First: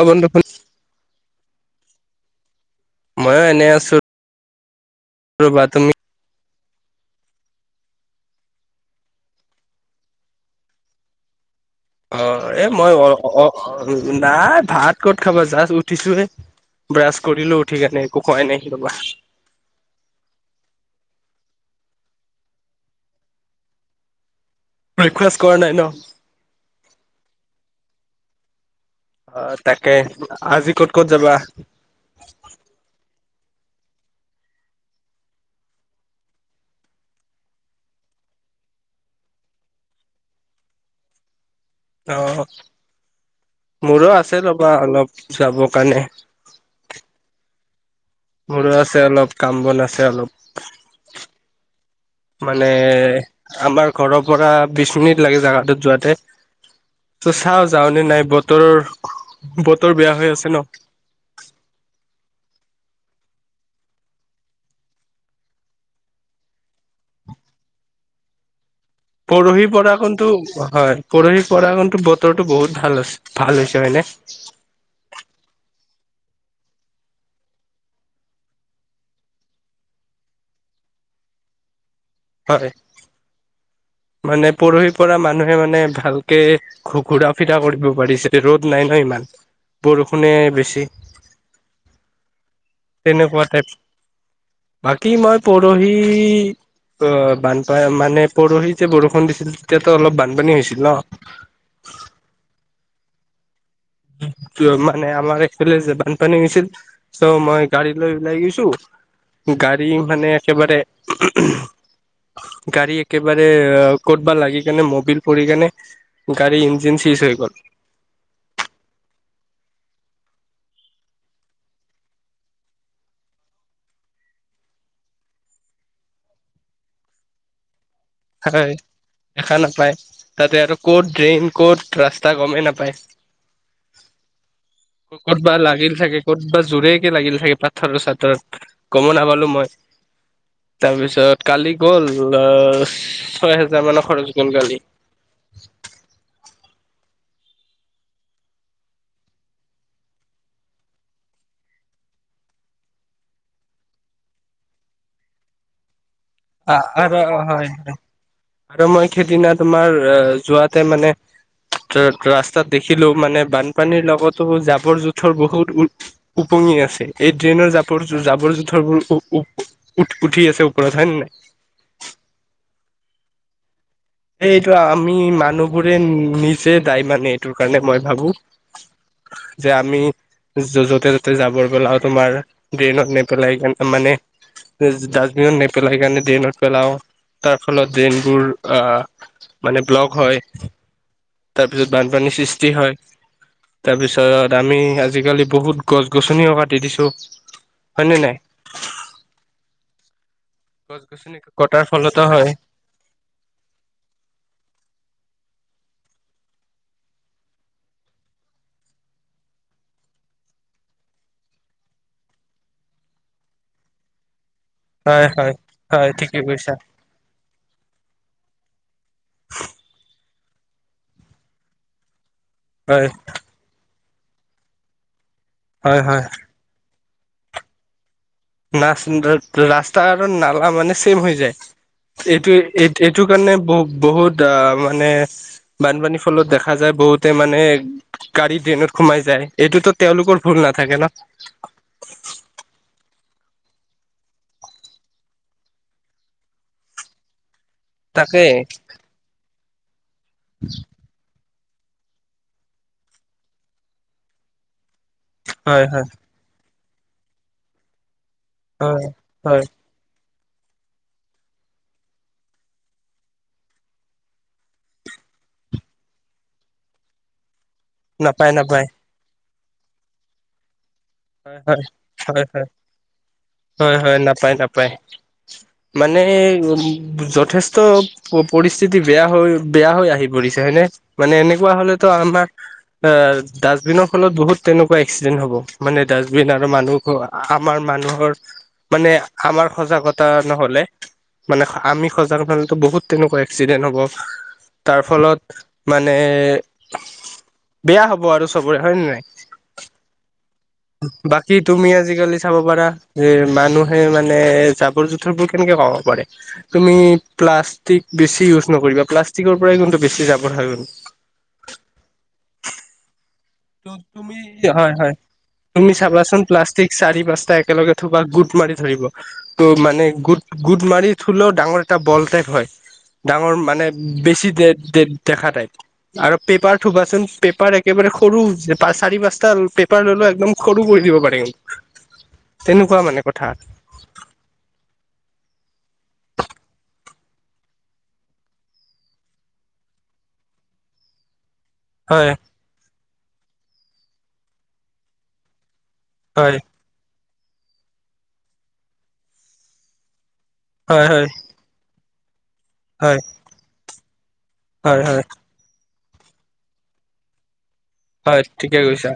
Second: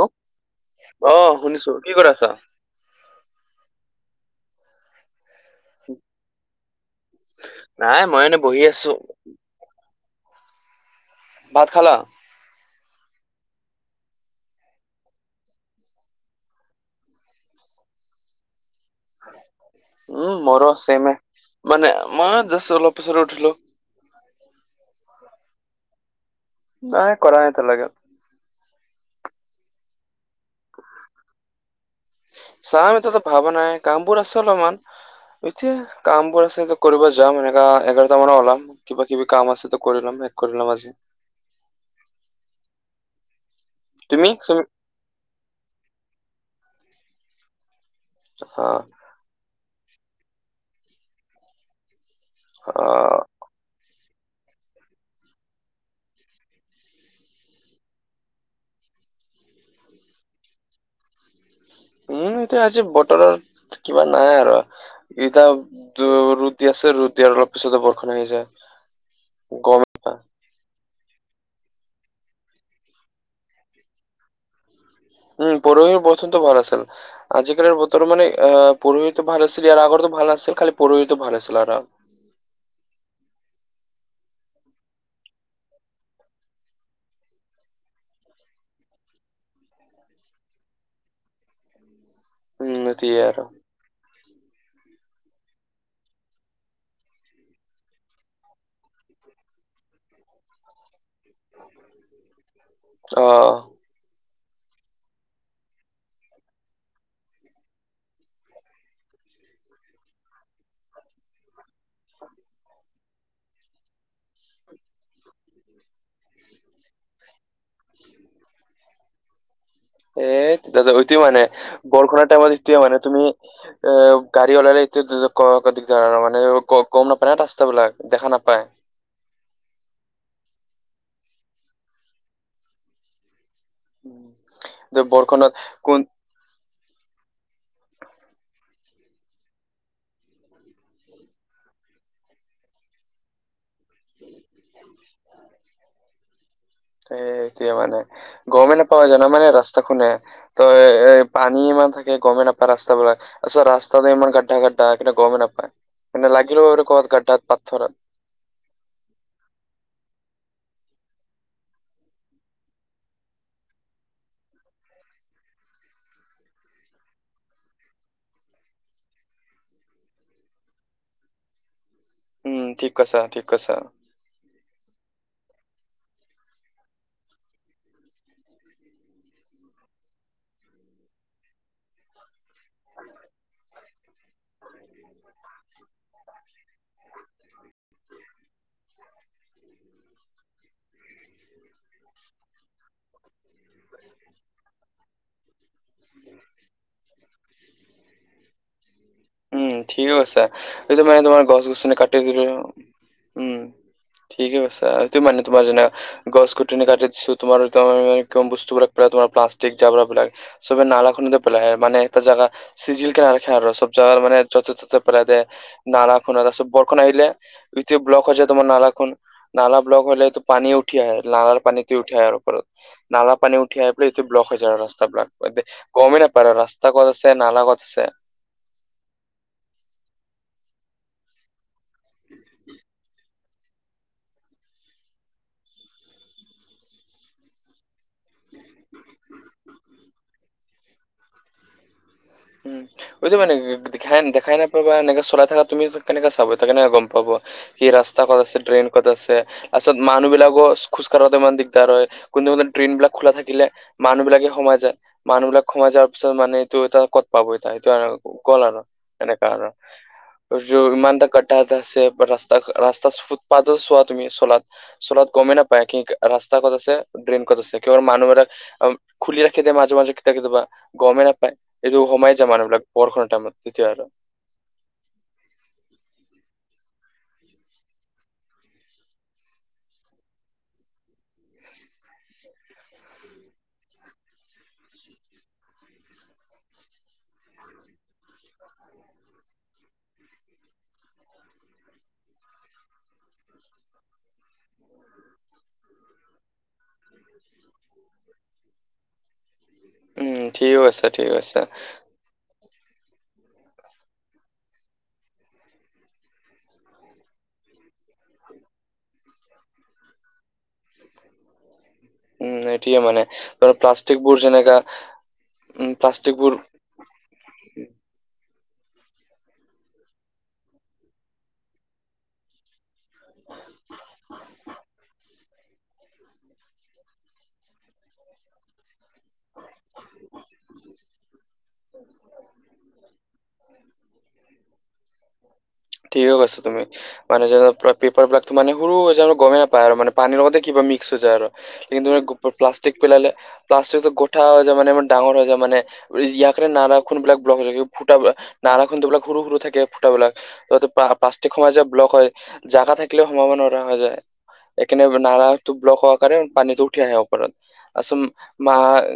অ', বন্ধু শুন শুনিছোঁ কি কৰি আছা? এ এনে আছোঁ [unintelligible] নাই, মই এনে বহি আছোঁ। ভাত খালা? অ' এ মই অ', অ', অ'। উম নাই ভাত ক'ত খাবা জাষ্ট উঠিছোহে। ব্ৰাছ কৰিলোঁ উঠি কিনে, একো খাৱাই নাই কি কবা - উমঁ মোৰো চেইমে মানে মই জাষ্ট অলপ পিছত উঠিলোঁ' - ব্ৰেকফাষ্ট কৰা নাই ন? নাই কৰা এতিয়া লৈকে- অঁ তাকে, অ' আজি ক'ত ক'ত যাবা', - চাম এতিয়াতো ভাৱা নাই, কামবোৰ আছে অলপমান - এতিয়া কামবোৰ আছে কৰিব যাম। এনেকা এঘাৰটা মানত ওলাম। কিবা কিবি কাম আছে ত কৰিলম। শেক কৰিলম আজি। অঁ মোৰো তুমি আছে তুমি ৰ'বা অলপ যাব কাৰণে। অ মোৰো আছে অলপ কাম বন আছে অলপ। মানে অ আমাৰ ঘৰৰ পৰা বিশ মিনিট লাগে জেগাটোত যোৱাতে। ত চাও যাওনে নাই? বতৰ বতৰ বেয়া হৈ আছে ন? উমঁ এতিয়া আজি বতৰৰ কিবা নাই আৰু। এতিয়া ৰুদ দি আছে ৰুদ দিয়াৰ অলপ পিছতে বৰষুণ আহি যায়। পৰহি গম পৰা কোনটো হয়ঁ? পৰহি পৰা কিন্তু বতৰটো বহুত ভাল ভাল হৈছে হয়নে? উমঁ পৰহি প্ৰথমন্ত ভাল আছিল। আজিকালিৰ বতৰ মানে পঢ়হিতো ভাল আছিল ইয়াৰ আগতো ভাল নাছিল। খালি পঢ়হিতো ভাল আছিল আৰু। হয়ঁ। মানে পৰহি পৰা মানুহে মানে ভালকে- ঘ ঘূৰা ফিৰা কৰিব পাৰিছে ৰ'দ নাই ন ইমান। বৰষুণে বেছি উম, সেইটোৱে আৰু তেনেকুৱা টাইপ। বাকী মই পৰহি অঁ বানপায় মানে পৰহিত- যেতিয়া বৰষুণ দিছিল তেতিয়াতো অলপ বানপানী হৈছিল ন? অঁ! কিয় মানে আমাৰ এফালে যে বানপানী হৈছিল। চৌ মই গাড়ী লৈ ওলাই গৈছোঁ। গাড়ী মানে একেবাৰে- গাড়ী একেবাৰে ক'তবা লাগি কেনে মবিল পৰি কেনে- গাড়ী ইঞ্জিন চিজ হৈ গ'ল। এ তেতিয়া ত য়েটে মানে বৰষুণৰ টাইমত এতিয়া মানে তুমি। এ গাড়ী অলাৰে এতিয়া দিকদাৰ ৰ মানে গম নাপায় ন ৰাস্তা বিলাক। থাকা হয়ঁ দেখা নাপায় তাতে আৰু ক'ত ড্ৰেইন ক'ত ৰাস্তা গমেই নাপায়। যে বৰষুণত ক'তবা লাগিল কোন চাগে? ক'ত বা জোৰেকে লাগিল চাগে পাথৰ চাটৰত। গম নাপালো মই। তাৰপিছত কালি গ'ল আহ ছয় হেজা মানৰ খৰচ গ'ল কালি। সে এতিয়া মানে গমে নাপাওঁ জান মানে ৰাস্তা খুনে। ত এ পানী ইমান থাকে গমে নাপায ৰাস্তাবোৰক। আছ ৰাস্তাটো ইমান গাদ্দা গাদ্দা কিন্তু গমেই নাপায়। মানে লাগিলও আ আৰু ক'ৰবাত গাদ্দাত হয় পাথৰত। হয় আৰু মই সেদিনা তোমাৰ অঁ যোৱাতে মানে। ত ৰাস্তাত দেখিলোমানে বানপানীৰ লগতো জাবৰ জোথৰ বহুত ওট- উপঙি আছে। এই ট্ৰেইনৰ জাপৰ জাবৰ জোথৰবোৰ উপ উ উ- উঠ উঠি আছে ওপৰত হয় নে নাই? উমঁ ঠিক কৈছা ঠিক কৈছা। এই এইটো আমি মানুহবোৰে নিজে দায় মানে এইটোৰ কাৰণে মই ভাবোঁ। যে আমি, য'তে ত'তে যাবৰ পেলাও তোমাৰ ড্ৰেইনত নেপেলাই মানে। ডাষ্টবিনত নেপেলাই কাৰণে ড্ৰেইনত পেলাও। তাৰ ফলত ড্ৰেইনবোৰ আহ মানে ব্লক হয়। তাৰপিছত বানপানী সৃষ্টি হয়। তাৰপিছত আমি আজিকালি বহুত গছ গছনিও কাটি দিছোঁ। হয় নে নাই? উম ঠিকে কৈছা। এইটো গছ মানে গছনি তোমাৰ গছ কটাৰ গছনি ফলতো কাটি দিলে হয়, অ উম। ঠিকে কৰিছা। এইটো মানে তোমাৰ জানা? গছ কুটনি কাটি দিছো। তোমাৰ বস্তুবিলাক প্ৰায় তোমাৰ প্লাষ্টিক জাবৰা বিলাক। চবে নালা খুনিটো পেলাই। মানে এটা জেগা চিজিল কে ৰাখে আৰু চব। জাৰ মানে য'তে ত'তে হয় পেলায় দিয়ে। হয় হয় নালা ঠিকে খুন্দা তাৰপিছত কৈছা। বৰষুণ আহিলে, গোটেই ব্লক হৈ যায় তোমাৰ নালাখন, নালা ব্লক হ'লেটো পানী উঠি আহে নালাৰ পানীটো উঠি আহে আৰু ওপৰত। হয় নালা পানী উঠি আহি পেলাই এইটো ব্লক হৈ যায় ৰাস্তাবিলাক, হয় হয় গমেই নাপায় ৰাস্তা, ৰাস্তা কত আছে, নালা কত আছে, নাচ ৰাস্তাৰ আৰু নালা মানে চেম হৈ যায়। এইটোৱে এইটো কাৰণে বহু বহুত আ মানে, বানপানীৰ ফলত দেখা যায় বহুতে মানে, গাড়ী ড্ৰেইনত সোমাই যায় এইটোতো তেওঁলোকৰ ভুল নাথাকে ন, উম এইটো মানে দেখাই দেখাই নাপাবা এনেকে চলাই থাকা তুমি কেনেকে চাব ত কেনেকে গম পাব, সেই ৰাস্তা কত তাকে আছে, ড্ৰেন কত আছে, আচল মানুহ বিলাকৰ খোজ কাৰোতে ইমান দিগ, দাৰ হয় কোনো কোনো দ্ৰেনবিলাক খোলা থাকিলে মানুহ বিলাকে সোমাই যায়, মানুহ বিলাক হয় সোমাই হয় যোৱাৰ পিছত, মানে এইটো তটা ক'ত পাব এ সেতু এটা গল আৰু হয় এনেকা হয় আৰু। ইমানতা গাদ্ধাহ এটা আছে ৰাস্তা ৰাস্তা ফুটপাথটো চোৱা তুমি ছলত, চলাত গমেই নাপায় কি ৰাস্তা কত আছে ড্ৰেইন ক'ত আছে, কেৱল মানুহ বিলাক নাপায় নাপায় খুলি ৰাখি দিয়ে মাজে মাজে কেতিয়াবা কেতিয়াবা। হয় হয়। হোমাই হয় যায় হয় মানুহবিলাক বৰষুণৰ টাইমত তেতিয়া হয় আৰু। হয় নাপায় নাপায় মানে উম যথেষ্ট, প পৰিস্থিতি বেয়া হৈ বেয়া হৈ আহি পৰিছে হয়নে, মানে এনেকুৱা হলেতো আমাৰ অ ডাষ্টবিনৰ ফলত বহুত তেনেকুৱা এক্সিডেণ্ট হ'ব। মানে ডাষ্টবিন আৰু মানুহ আমাৰ মানুহৰ, মানে আমাৰ সজাগতা নহলে, মানে আমি সজাগ নহ'লে বহুত তেনেকুৱা এক্সিডেণ্ট হ'ব। তাৰ ফলত মানে বেয়া হব আৰু চবৰে হয়ে নে নাই? উম ঠিকে কৈছা। বাকী তুমি আজিকালি, চাব পাৰা যে মানুহে মানে জাবৰ জোথৰবোৰ কেনেকে কমাব পাৰে? তুমি প্লাষ্টিক বেছি ইউজ নকৰিবা, প্লাষ্টিকৰ পৰাই কিন্তু বেছি জাবৰ হয় কিন্তু। উম এতিয়া মানে, ধৰ প্লাষ্টিক তুমি বোৰ যেনেকা হয় হয় উম তুমি প্লাষ্টিক চাবাচোন বোৰ প্লাচ, টিক চাৰি পাঁচটা একেলগে থবা গোট মাৰি ধৰিব। ত মানে গোট গোট মাৰি থুলেও ডাঙৰ এটা বল টাইপ হয়। ডাঙৰ মানে বেছি দে দে, দেখা টাইপ আৰু পেপাৰ থবাচোন পেপাৰ একেবাৰে সৰু হৈছে, চাৰি পাঁচটা পেপাৰ লৈ লৈ একদম সৰু কৰি দিব পাৰিম। তেনেকুৱা মানে কথা। ঠিকে কৈছা তুমি। মানে যেনে পেপাৰ বিলাক টো মানে সৰু হৈ গৈছে গ'মেই নাপায় আৰু মানে পানীৰ লগতে কিবা মিক্স হৈ যায় আৰু কিন্তু হয় প্লাষ্টিক পেলালে প্লাষ্টিকটো গোঠা হৈ যায় মানে ডাঙৰ হৈ যায় মানে। হয় ইয়াকে নালাখন বিলাক ব্লক থাকে ফুটা নালাখনবিলাক সৰু সৰু থাকে ফুটাবিলাক। ত' হয় হয় প্লা-প্লাষ্টিক সোমাই যাই ব্লক হয়, জাগা হয় থাকিলেও সোমাব নোৱাৰা হৈ যায় হয় এইকাৰনে হয় নালা টো ব্লক হোৱাৰ কাৰণে পানীটো উঠি আহে ওপৰত, আচ হয় মা ঠিকে কৈছা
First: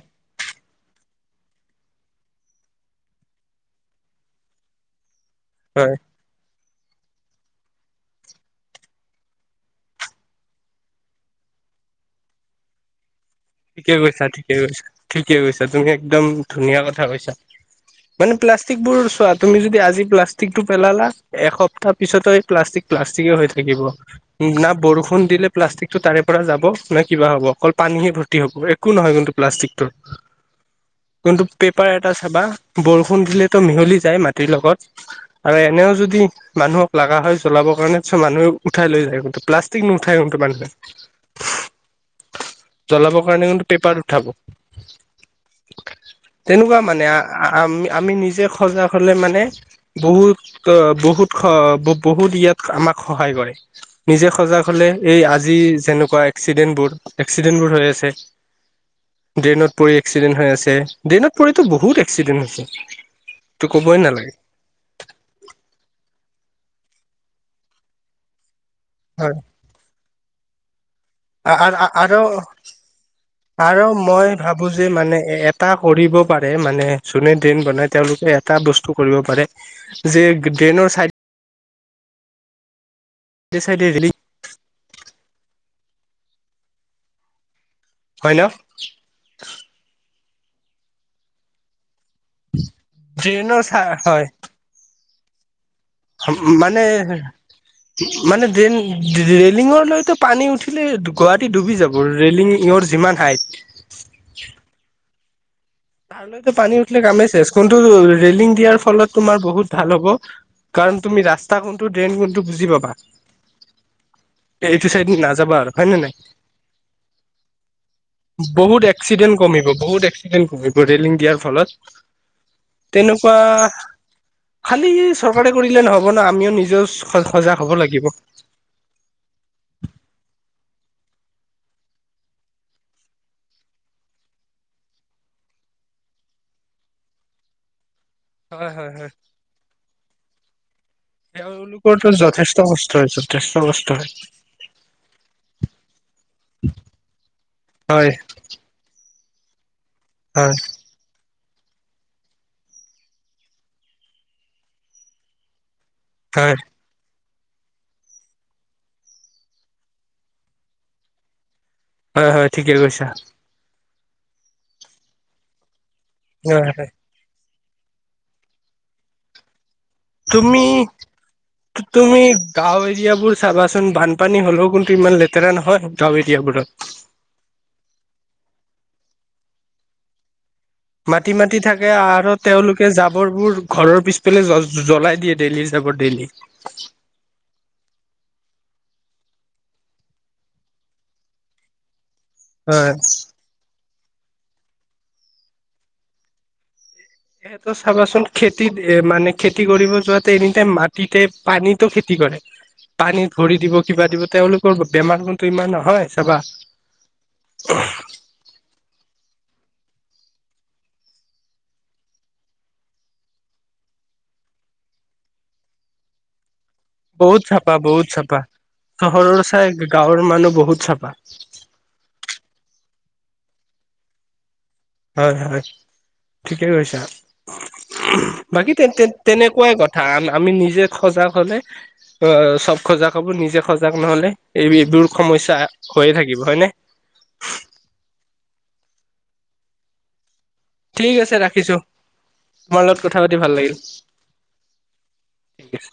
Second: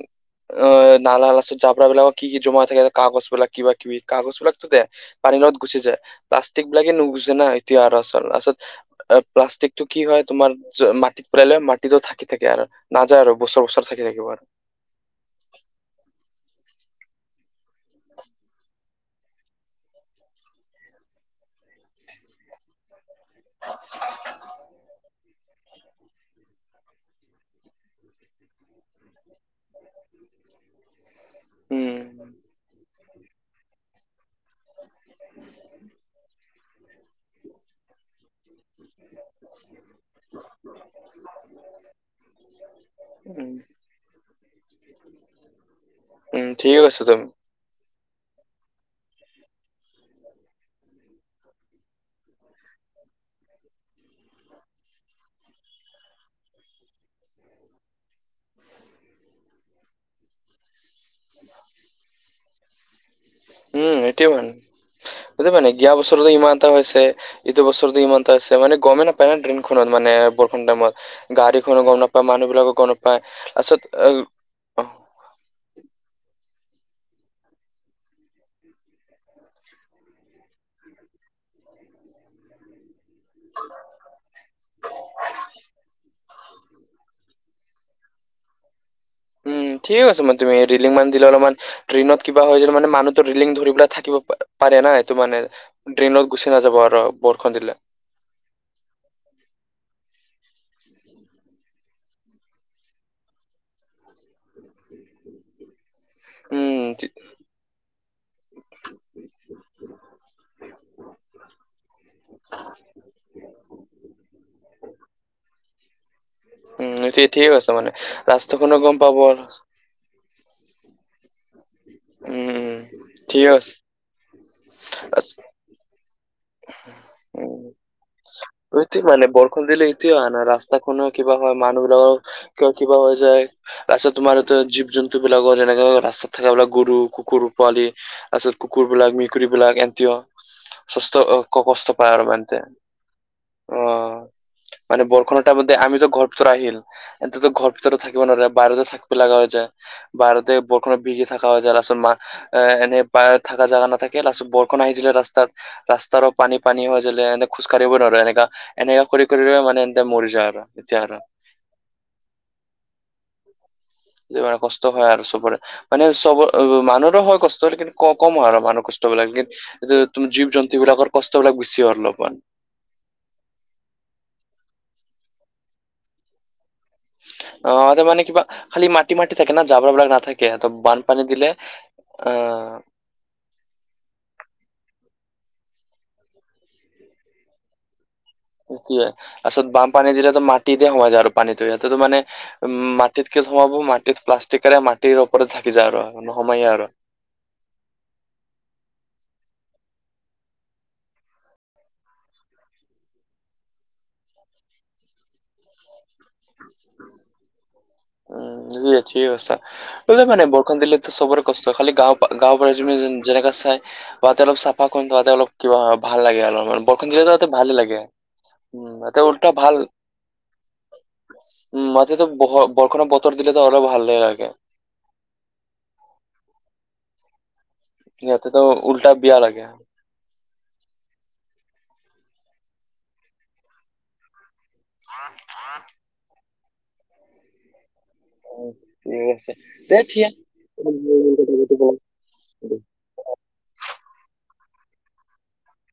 অ', নালাাৰ লাষ্টতত জাব্ৰা বিলাক কি কি জমা হৈ থাকে কাগজবিলাক কিবা কিবি কাগজবিলাকটো দে। পানীৰ লগত গুচি হয় যায়, প্লাষ্টিক বিলাকে নুগুছে না এতিয়া আৰু লাস্তত প্লাষ্টিকটো কি হয় তোমাৰ মাটিত পালে মাটিতো ঢাকি থাকে আৰু। নাযায় আৰু বছৰ বছৰ ঠিকে ঢাকি কৈছা থাকিব আৰু। ঠিকে কৈছা ঠিকে কৈছা তুমি একদম ধুনীয়া কথা কৈছা। মানে প্লাষ্টিক বোৰ চোৱা, তুমি যদি আজি প্লাষ্টিকটো পেলালা এসপ্তাহ পিছতো এই প্লাষ্টিক প্লাষ্টিকে হৈ থাকিব। না বৰষুণ দিলে প্লাষ্টিক টো তাৰে পৰা যাব, না কিবা হ'ব অকল পানীহে ভৰ্তি হ'ব একো নহয় কিন্তু প্লাষ্টিকটোৰ। কিন্তু পেপাৰ উম এটা চাবা বৰষুণ দিলেতো মিহলি যায় মাটিৰ লগত। আৰু এনেও যদি মানুহক লগা হয় জ্বলাবৰ কাৰণে মানুহে উঠাই লৈ যায় কিন্তু প্লাষ্টিক নুঠায় কিন্তু মানুহে। জ্বলাবৰ কাৰণে উম কিন্তু পেপাৰত উঠাব, উম ঠিক তেনেকুৱা আছে মানে। তুমি আমি-আমি নিজে সজাগ হ'লে মানে বহুত-বহুত-বহুত ইয়াত আমাক সহায় কৰে। নিজে সজাগ হ'লে এই আজি যেনেকুৱা এক্সিডেন্টবোৰ-এক্সিডেন্টবোৰ হৈ আছে। ড্ৰেইনত পৰি এক্সিডেণ্ট হৈ আছে, ড্ৰেইনত পৰিতো বহুত এক্সিডেণ্ট হৈছে। ত' উম, ক'বই এটোয় নালাগে মানে সটো মানে গিয় বছৰতো ইমান এটা হৈছে ইটো বছৰতো ইমান তা আছে, মানে গ'মে পায়া হয় ন' ড্ৰেইনখনত মানে বৰষূণ টাইমত। গাড়ীখনো গ'ম আৰু নাপায় মানুহবিলাকো গ'ম নাপায়, তাৰপিছত আৰু মই ভাবো যে আহ মানে এটা কৰিব পাৰে, মানে যোনে ড্ৰেন বনাই তেওঁলোকে এটা বস্তু কৰিব পাৰে। যে ড্ৰেনৰ চাইড দে চাইডে ৰেলিং হয় ন'? উম, ঠিকে কৈছা মানে তুমি ৰিলিং মান দিল অলপ মান ড্ৰেইনত কিবা হয় যে মানে মানুহতো ৰিলিং ড্ৰেইনৰ ধৰি চা পেলাই হয় থাকিব পাৰে না এইটো মানে। ড্ৰেইনত গুচি নাযাব মানে আৰু বৰষূণ দিলে। মানে ড্ৰেইন ৰেলিংৰ লৈতো পানী উঠিলে গুৱাহাটী ডুবি যাব ৰেলিংৰ যিমান হাইট। তৰলৈতো পানী উম উঠিলে ঠি- কামেই চেছ, কোনটো ৰেলিং দিয়াৰ ফলত তোমাৰ বহুত ভাল হ'ব। কাৰণ তুমি ৰাস্তা কোনটো, ড্ৰেইন কোনটো বুজি পাবা। এইটো চাইড নাযাবা আৰু হয়ে নে নাই? উম, ঠিকে ঠিকে কৈছা মানে ৰাস্তা খনো বহুত গ'ম পাব। এক্সিডেন্ট কমিব বহুত এক [unintelligible] ৰেলিং দিয়াৰ ফলত। উম উম তেনেকুৱা ঠিক আছে খালী ৰাচ- চৰকাৰে কৰিলে নহ হ ন আমিও নিজেও সজ সজাগ হ'ব লাগিব। সেইটো মানে বৰষূণ দিলে এইটো হয় ন ৰাস্তাখনৰ কিবা হয় মানুহবিলাকৰ কিবা - কিবা হৈ যায়। ৰাস্তাত তোমাৰ [unintelligible] জীৱ - জন্তুবিলাকৰ যেনেকে ৰাস্তাত থাকে বোলে গৰু, কুকুৰ পোৱালি তাৰ পিছত হয় হয় কুকুৰবিলাক, হয় মেকুৰীবিলাক [unintelligible] তেওঁলোকৰটো যথেষ্ট কষ্ট হয়, যথেষ্ট কষ্ট হয়। অ' মানে বৰষণটা [unintelligible] আমিতো ঘৰ ভিতৰত আহিল এন্ততো ঘৰ ভিতৰত হয় থাকিব ধৰা বাহিৰতে থাকিব লাগা হৈ যায়, বাহিৰতে হয় বৰষুণত ভিগি থাকা হৈ যায় তাৰপিছত মা আহ, এনে পায় থাকা জাগা নাথাকে তাৰপিছত বৰষূণ আহি দিলে ৰাস্তাত ৰাস্তাৰো হয় পানী - পানী হৈ জলে এনে খোজ কাঢ়িব নোৱাৰো এনেকা-এনেকা কৰি কৰি মানে এন্তে মৰি যায় আৰু এতিয়া আৰু। হয় - হয় ঠিকে কৈছা। [unintelligible] কষ্ট হয় আৰু চবৰে মানে চব অ হয় হয় মানুহৰে হয় কষ [unintelligible] ক কম আৰু মানুহ কষ্টবিলাক কিন্তু তুমি জীৱ জন্তুবিলাকৰ কষ্টবিলাক বেছি তুমি অলপমান। গাঁও এৰিয়াবোৰ চাবাচোন বানপানী হ'লেও কিন্তু ইমান লেতেৰা নহয় গাঁও এৰিয়াবোৰত। অ [unintelligible] মানে কিবা খালি মাটি - মাটি থাকে না জাবৰাবিলাক নাথা কে ত বান মাটি - মাটি থাকে আৰু তেওঁলোকে জাবৰবোৰ ঘৰৰ পিছ পেলে জ্ব - জ্বলাই দিয়ে ডেইলি যাবৰ ডেইলি। দিয়ে তাৰপিছত বামপানী দিলেতো মাটিতে সোমাই যায় আৰু পানীটো সিহতেতো মানে উম হয় মাটিত [unintelligible] সোমাব মাটিত প্লাষ্টিকেৰে মাটিৰ ওপৰত থাকি যায় আৰু নোসোমায় আৰু। সেইটো চাবাচোন, খেতিত এ মানে খেতি কৰিব যোৱাতে এনিটাইম মাটিতে, পানীতো খেতি কৰে। পানীত ভৰি দিব কিবা দিব, তেওঁলোকৰ বেমাৰ গুণটো ইমান নহয় চাবা। অহ। উম [unintelligible] ঠিকে কৈছা। সেইটোৱেই মানে বৰষুণ দিলেতো চবৰে কষ্ট, খালি গাঁও পা গাঁও পৰা যোনে যেন যেনেকে চাই তাতে অলপ চাফাকৈ, তাতে অলপ কিবা ভাল লাগে আৰু আমাৰ। বৰষুণ দিলে ত বহুত তাতে চাপা ভালেই লাগে। বহুত চাপা উম ইয়াতে চহৰৰ উল্টা চাই ভাল গাঁৱৰ মানুহ বহুত চাপা উম, মাটিটো বহ বৰষুণৰ বতৰ দিলে ত আৰু ভালে লাগে। হয় হয়, ঠিকে কৈছা, ইয়াতেতো বাকী তেন উল্টা তেন বিয়া লাগে। তেনেকুৱাই কত থা আম আমি নিজে সজাগ হলে, অ চব সজাগ হব, নিজে সজাগ নহলে এই এইবোৰ সমস্যা হৈয়ে থাকিব হয়নে? অ ঠিক আছে ঠিক আছে ৰাখিছো তোমাৰ [unintelligible] লগত কথা পাতি ভাল লাগিল। ঠিক আছে